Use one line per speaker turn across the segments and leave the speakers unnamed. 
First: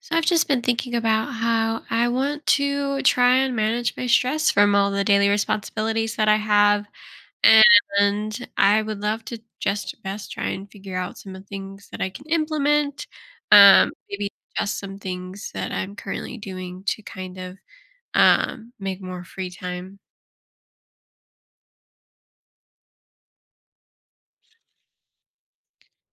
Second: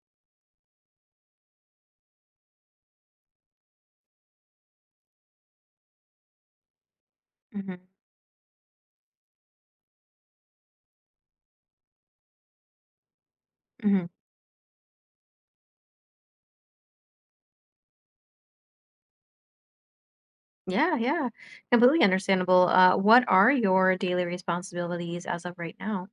So I've just been thinking about how I want to try and manage my stress from all the daily responsibilities that I have.
Hmm.
And I would love to just best try and figure out some of the things that I can implement.
Hmm.
Maybe adjust some things that I'm currently doing to kind of make more free time.
Yeah, yeah. Completely understandable. What are your daily responsibilities as of right now?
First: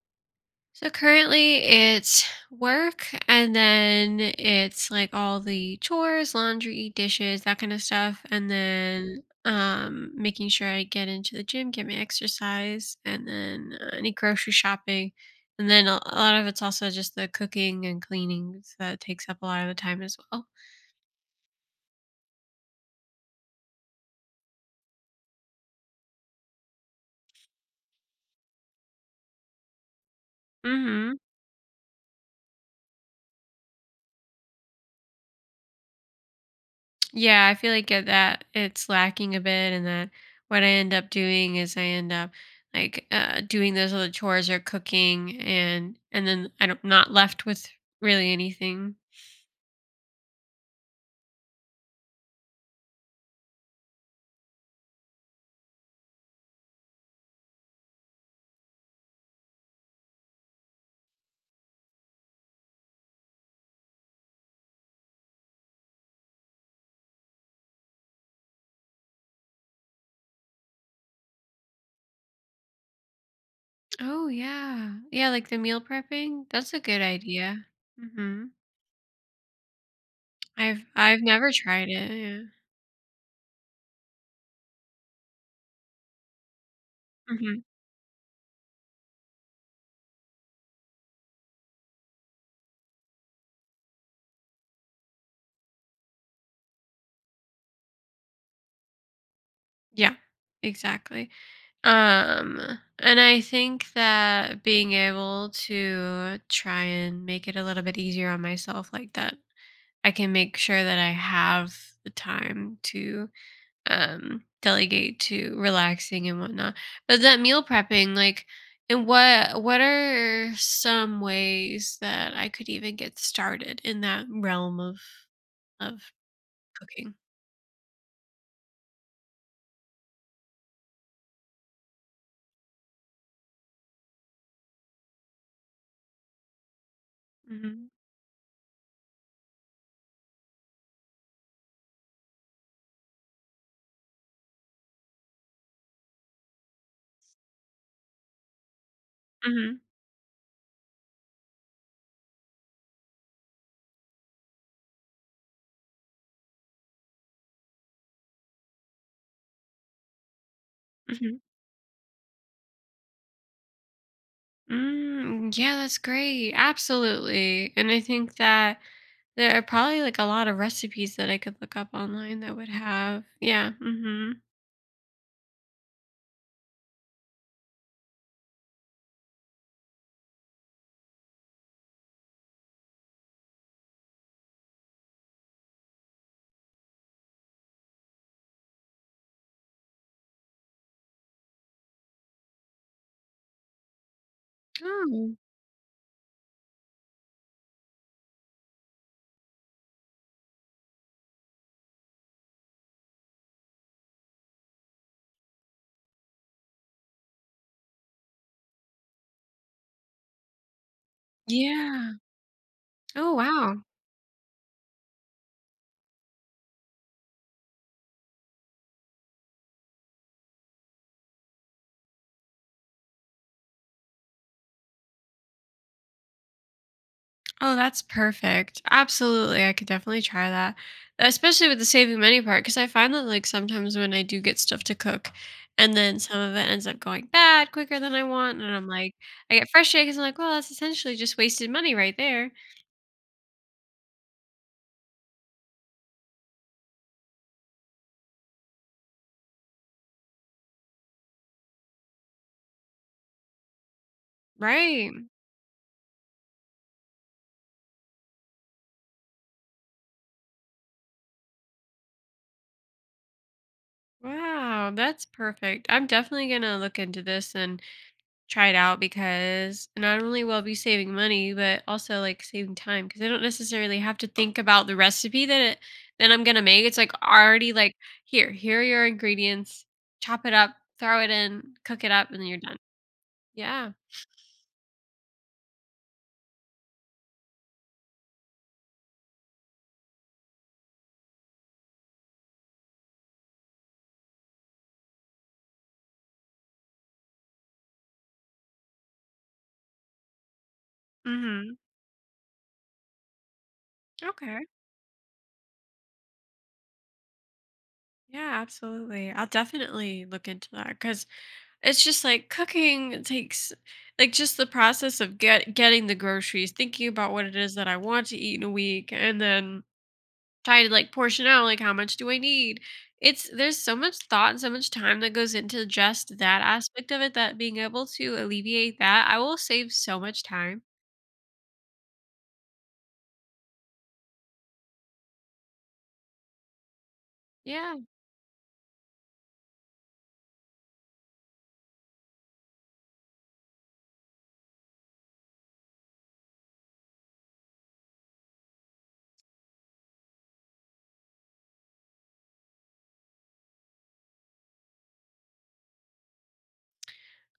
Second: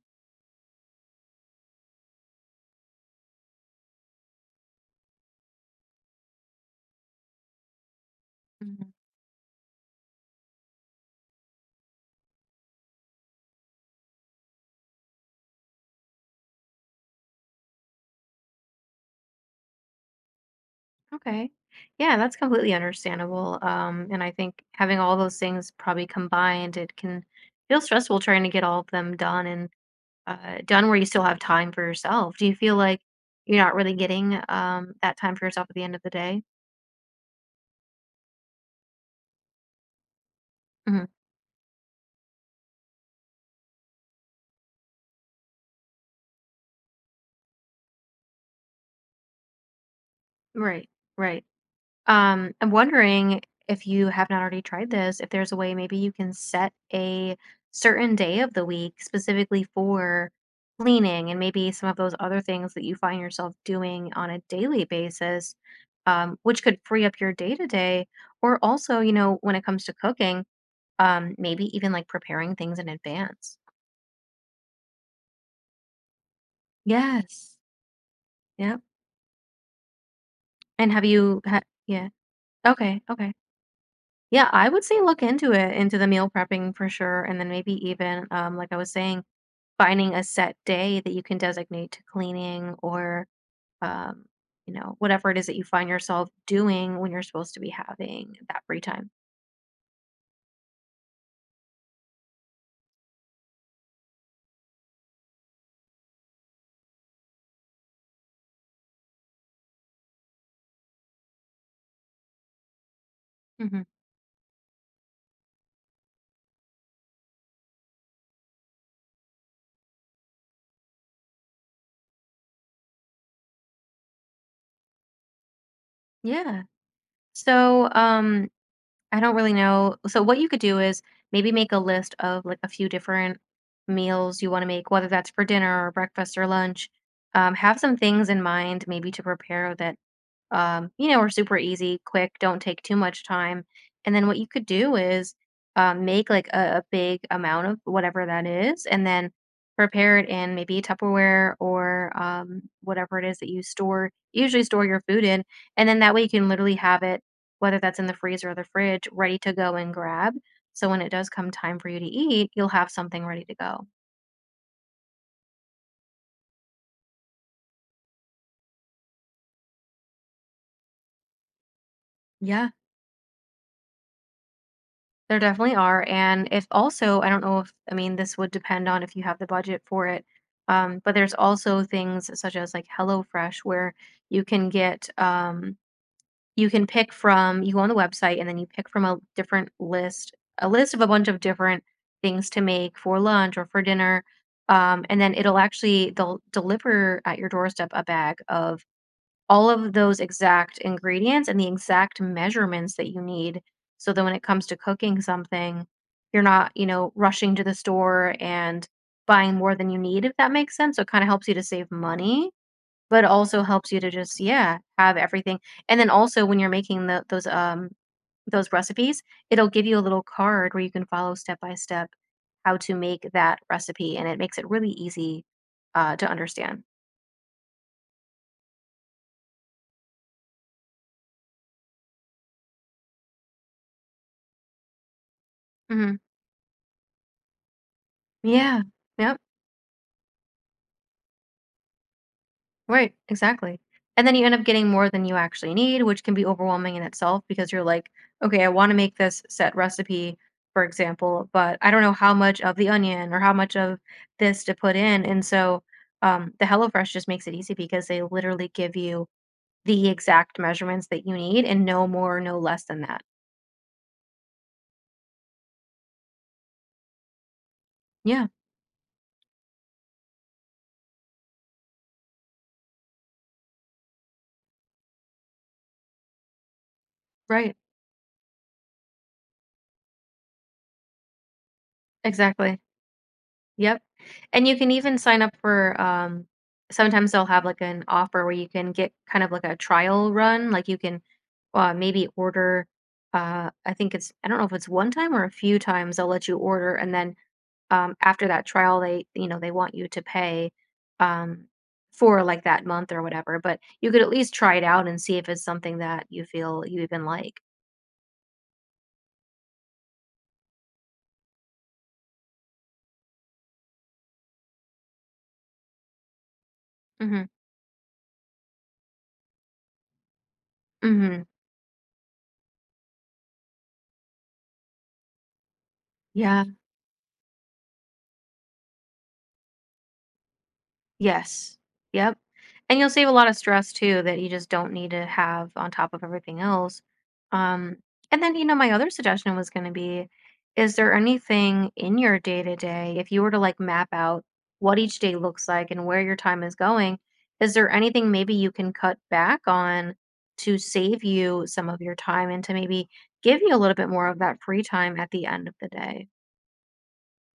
So currently it's work, and then it's like all the chores, laundry, dishes, that kind of stuff. And
Mhm.
then making sure I get into the gym, get my exercise, and then any grocery shopping. And then a lot of it's also just the cooking and cleaning, so that takes up a lot of the time as well.
Okay. Yeah, that's completely understandable. And I think having all those things probably combined, it can feel stressful trying to get all of them done and done where you
Mhm.
still have time for yourself. Do you feel like you're not really getting that time for yourself at the end of the day?
Yeah, I feel like at that it's lacking a bit, and that what I end
Hmm.
up doing is I end up like doing those little chores or cooking, and then I don't not left with really anything.
Right, right. I'm wondering if you have not already tried this, if there's a way maybe you can set a certain day of the week specifically for cleaning and maybe some of those other things that you find yourself doing on a daily basis, which could free up your day to day. Or also, you know, when it comes to cooking, maybe even like preparing things in advance.
Oh yeah, yeah, like the meal prepping. That's a good
Yes.
idea. Hmm.
Yep.
I've
And have
I've
you
never
had,
tried
yeah.
it. Yeah.
Okay. Okay. Yeah, I would say look into it, into the meal prepping for sure, and then
Hmm.
maybe even, like I was saying, finding a set day that you can designate to cleaning or, um, you know, whatever it is that you find yourself doing when you're supposed to be having that free time.
Yeah, exactly. Um, and I think that being able to try and make it a little bit easier on myself like that, I can make sure that I have the time to
Hmm.
delegate to relaxing and whatnot. But that meal prepping, like, and what are some ways that I could even get started in that realm of of
Yeah.
cooking?
So, I don't really know. So, what you could do is maybe make a list of like a few different meals you want to make, whether that's for dinner or breakfast or lunch. Have
Hmm.
some things in mind, maybe to prepare that you know, are super easy, quick, don't take too much time. And then what you could do is make like a big amount of whatever that is, and then
Hmm.
prepare it in maybe Tupperware or whatever it is that you store, usually store your food in. And then that way you can literally have it, whether that's in the freezer or the fridge, ready to go and grab. So when it does
Hmm.
come time for you to eat, you'll have something ready to go.
Mm, yeah, that's great. Absolutely. And I think that there are probably like a lot of recipes that I could look up online that would
Yeah.
have. Yeah. Hmm.
There definitely are. And if also, I don't know if, I mean, this would depend on if you have the budget for it. But there's also things such as like HelloFresh where you can get, you can pick from, you go on the website and then you pick from a different list, a list of a bunch of different things to make for lunch or for dinner. And then
Oh,
it'll actually, they'll deliver at your doorstep a bag of all of those exact ingredients and the exact measurements that you need so that when it comes to cooking something, you're not, you know, rushing to the store and buying more than you need, if that makes sense. So it kind of helps you to save
yeah.
money, but
Oh,
also
wow.
helps you to just, yeah, have everything. And then also when you're making the, those recipes, it'll give you a little card where you can follow step by step how to make that recipe, and it makes it really easy to understand.
Oh, that's perfect. Absolutely. I could definitely try that. Especially with the saving money part, because I find that like sometimes when I do get stuff to cook and
Hmm.
then some of it ends up going bad quicker than I want. And
Yeah.
I'm like,
Yep.
I get frustrated because I'm like, well, that's essentially just wasted money right there.
Right, exactly. And then you end up getting more than you actually need, which can be overwhelming in itself because you're like, okay, I want to make this set recipe, for example, but I don't know how much of the onion or how much of this to put
Right.
in. And so the HelloFresh just makes it easy because they literally give you the exact measurements that you need and no more, no less than that.
Wow. That's perfect. I'm definitely going to look into this and
Yeah,
try it out, because not only will I be saving money, but also like saving time because I don't necessarily have to think about the recipe that that I'm gonna make. It's like already
right,
like here are your ingredients, chop it up, throw it in, cook it up, and then you're done.
exactly.
Yeah.
Yep. And you can even sign up for sometimes they'll have like an offer where you can get kind of like a trial run. Like you can maybe order I think it's I don't know if it's one time or a few times they'll let you order and then after that trial they you know they want you to pay um
Mm-hmm.
for like that month or whatever. But you could at least
Okay.
try it out and see if it's something that you feel you even like.
Yeah, absolutely. I'll definitely look into that, because it's just like cooking it takes like just the process of getting the groceries, thinking about what
Mhm.
it is that I want to eat in a week, and then try to like
Mhm.
portion out, like, how much do I need? It's There's so much thought and so much time that goes into just that
Yeah.
aspect of it that being able to alleviate that, I will save so much time.
Yes. Yep. And you'll save a lot of stress too that you just don't need to have on top of everything else.
Yeah.
Um, and then, you know, my other suggestion was going to be, is there anything in your day to day, if you were to like map out what each day looks like and where your time is going, is there anything maybe you can cut back on to save you some of your time and to maybe give you a little bit more of that free time at the end of the day?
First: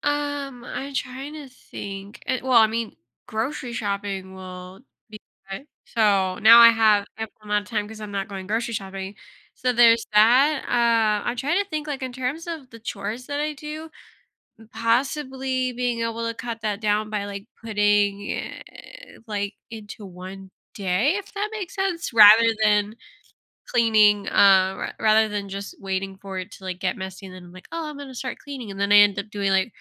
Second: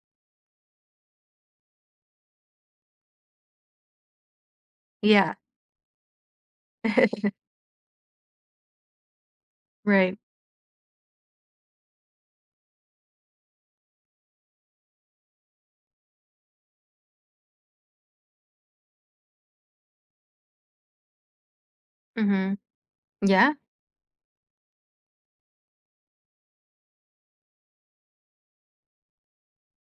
I'm trying to think. Well, I mean, grocery shopping will be
Yeah.
okay. So now I have ample amount of time because I'm not going grocery shopping. So there's
Right.
that. I'm trying to think like in terms of the chores that I do. Possibly being able to cut that down by like putting like into one day, if that makes sense, rather
Hmm.
than
Yeah.
cleaning rather than just waiting for it to like get messy, and then I'm like, oh, I'm gonna start cleaning, and then I end up doing like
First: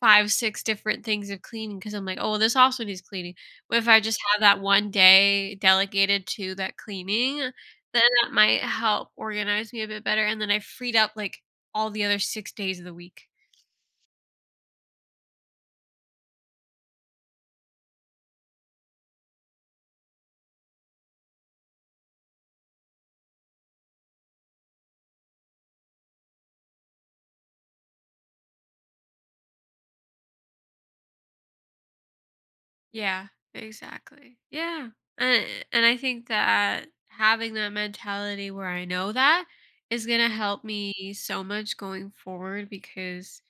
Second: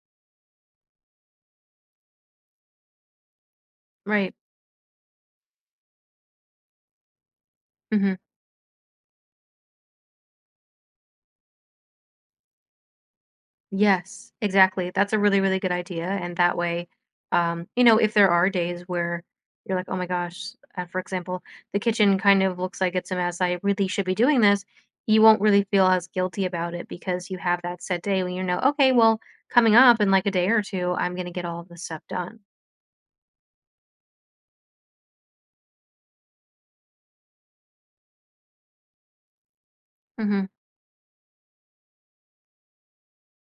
five six different things of cleaning because I'm like, oh well, this also needs cleaning. But if I just
Right.
have that one day delegated to that cleaning, then
Hmm.
that might help organize me a bit better, and then I freed up like all the other 6 days of the week.
Yes, exactly. That's a really, really good idea. And that way, you know, if there are days where you're like, oh my gosh, for example, the kitchen kind of looks like it's a mess. I really should be doing this. You won't really feel as guilty about it because you have that set day when you know, okay, well, coming up in like a day or two, I'm going to get all of this stuff done.
Yeah, exactly. Yeah. And and I think that having that mentality where I know that is going to
Mm-hmm.
help me so much going forward. Because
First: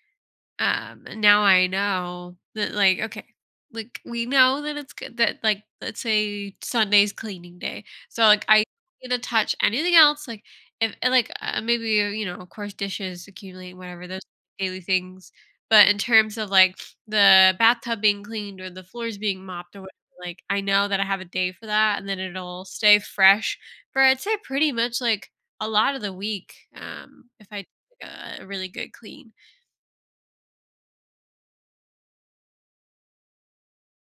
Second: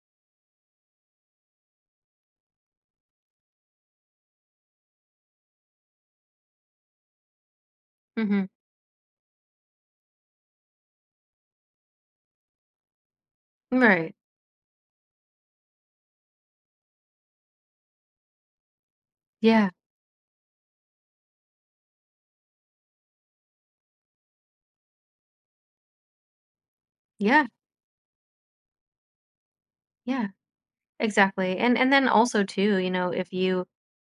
and now I know that, like, okay, like, we know that it's good, that like let's say Sunday's cleaning day, so
Mm-hmm.
like I don't gonna touch anything else. Like, if and, like maybe of course dishes accumulate, whatever
Right.
those daily things. But in terms of like the bathtub being cleaned or the floors being
Yeah.
mopped or whatever, like I know that I have a day for that, and then it'll stay fresh for, I'd say, pretty much like a lot of the week, if
Yeah.
I do, like, a really good clean.
Yeah. Exactly, and then also too, you know, if you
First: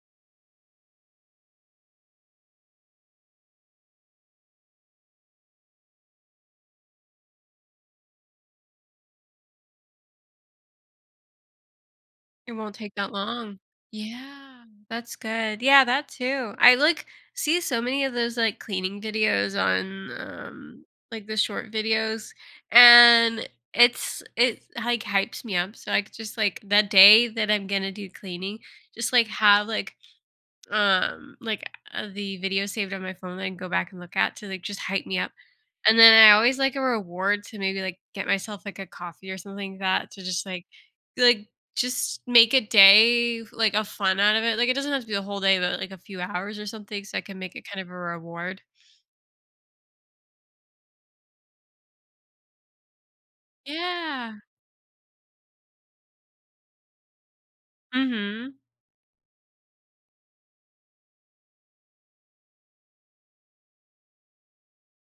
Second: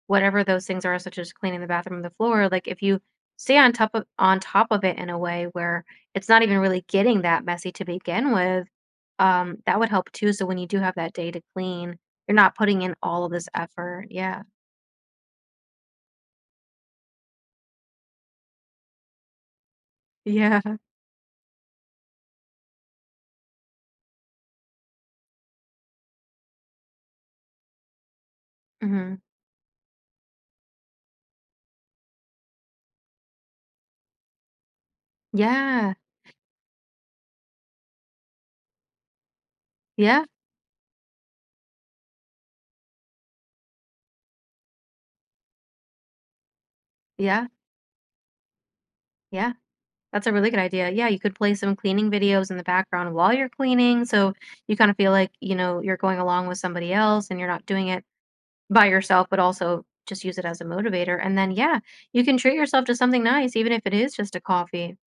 whatever those things are, such as cleaning the bathroom, the floor, like if you stay on top of it in a way where it's not even really getting that messy to begin with, that would help too. So when you do have that day to clean, you're
It
not
won't
putting in
take that
all of this
long.
effort. Yeah,
Yeah, that's good. Yeah, that too. I like see so many of those like cleaning videos on
yeah,
like the short videos, and it like hypes me up. So I could just, like, the day that I'm gonna do cleaning, just
hmm
like have like the video saved on my phone that I can go back and look at to like just hype me up.
yeah,
And then I always like a reward to maybe, like, get myself, like, a coffee or something like that, to
yeah,
just, like, just make a day, like, a fun out of it. Like, it doesn't have to be the whole day, but, like, a few hours or something, so I can
yeah,
make it kind of a reward.
yeah. That's a really good idea. Yeah, you could play some cleaning videos in the background while you're cleaning, so
Yeah.
you kind of feel like you know you're going along with somebody else, and you're not doing it
Mhm.
by yourself, but also just use it as a motivator. And then, yeah, you can treat yourself to something nice, even if it is just a coffee.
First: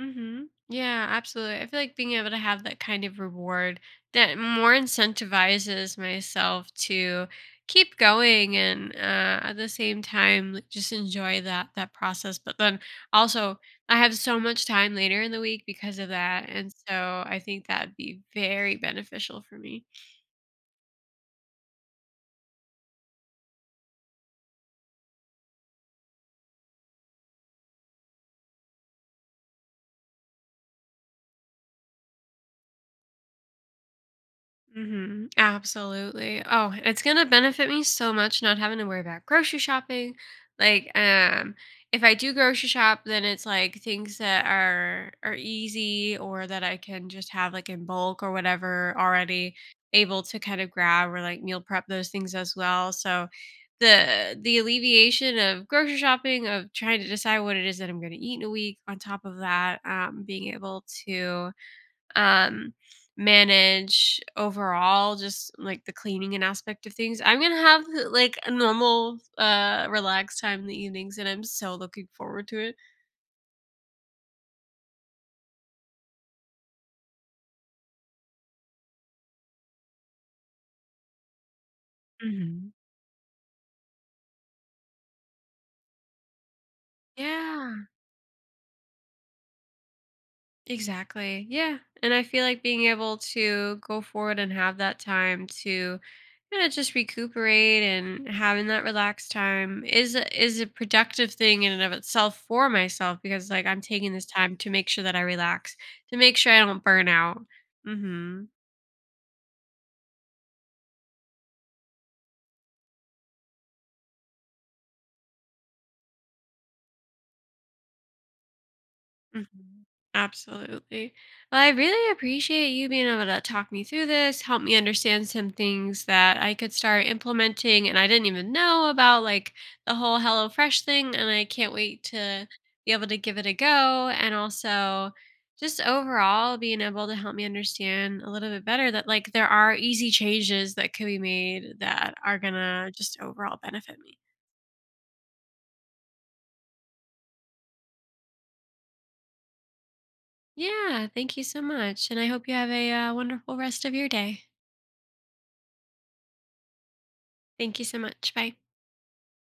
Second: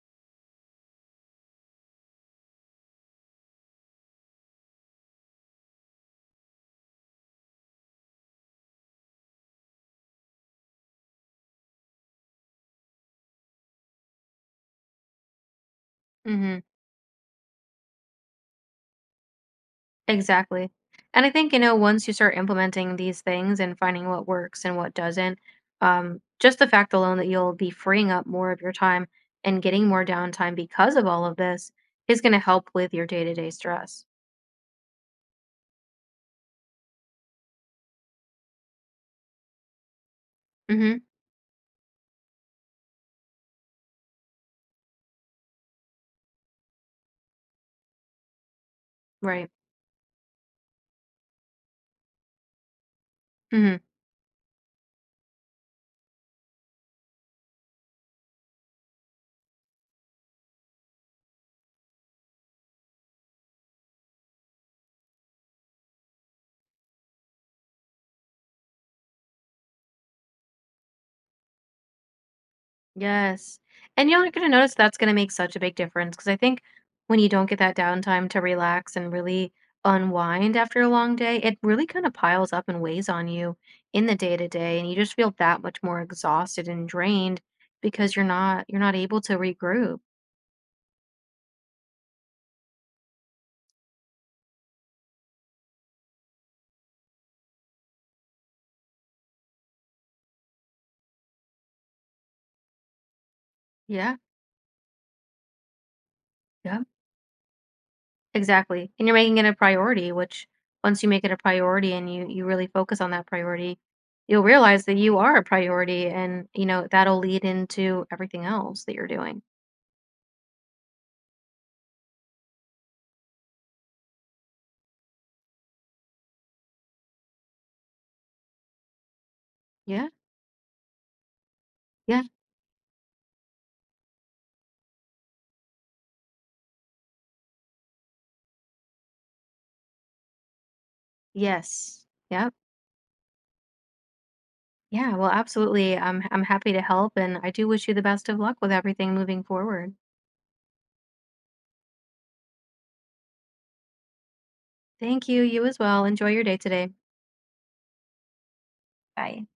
Mm-hmm. Yeah, absolutely. I feel like being able to have that kind of reward, that more incentivizes myself to keep going, and at the same time, like, just enjoy that process. But then also, I have so much time later in the week because of that,
Hmm.
and so I think that'd be very beneficial for me.
Exactly. And I think, you know, once you start implementing these things and finding what works and what doesn't, just the fact alone that you'll be freeing up more of your time and getting more downtime because of all of this is going to help with your day to day stress.
Hmm. Absolutely. Oh, and it's gonna benefit me so much not having to worry about grocery shopping. Like,
Hmm.
if I do grocery shop, then it's like things that are easy, or that I can just have like in bulk or whatever,
Right.
already able to kind of grab or like meal prep those things as well. So
Hmm.
the alleviation of grocery shopping, of trying to decide what it is that I'm gonna eat in a week, on top of that, being able to um manage overall just like the cleaning and aspect of things, I'm gonna have like a normal relaxed time in the evenings, and I'm so looking forward to it.
Yes. And you're gonna notice that's gonna make such a big difference because I think when you don't get that downtime to relax and really unwind after a long day, it really kinda piles up
Hmm.
and weighs on you in the day to day, and you just feel that much more exhausted and drained
Yeah.
because you're not able to regroup.
Exactly. Yeah. And I feel like being able to go forward and have that time to kind of just recuperate and having that relaxed time is a productive thing in and of itself for myself, because like I'm taking
Yeah,
this time to make sure that I relax, to make sure I
yeah,
don't burn out. Mhm.
exactly. And you're making it a priority, which once you make it a priority and you really focus on that priority, you'll realize that you are a priority and, you know, that'll lead into everything else that you're doing.
Mhm. Absolutely. Well, I really appreciate you being able to talk me through this, help me understand some things that I could start implementing and I didn't even know about, like the
Yeah.
whole HelloFresh thing. And I can't wait
Yeah.
to be able to give it a go. And also, just overall, being able to help me understand a little bit better that, like, there are easy changes that could be made
Yes.
that are
Yep.
going to just overall benefit me.
Yeah. Well, absolutely. I'm happy to help, and I do wish you the best of luck with everything moving forward.
Yeah. Thank you so much. And I hope you have a wonderful rest of your day.
Thank you. You as well. Enjoy your day today.
Thank you so much. Bye.
Bye.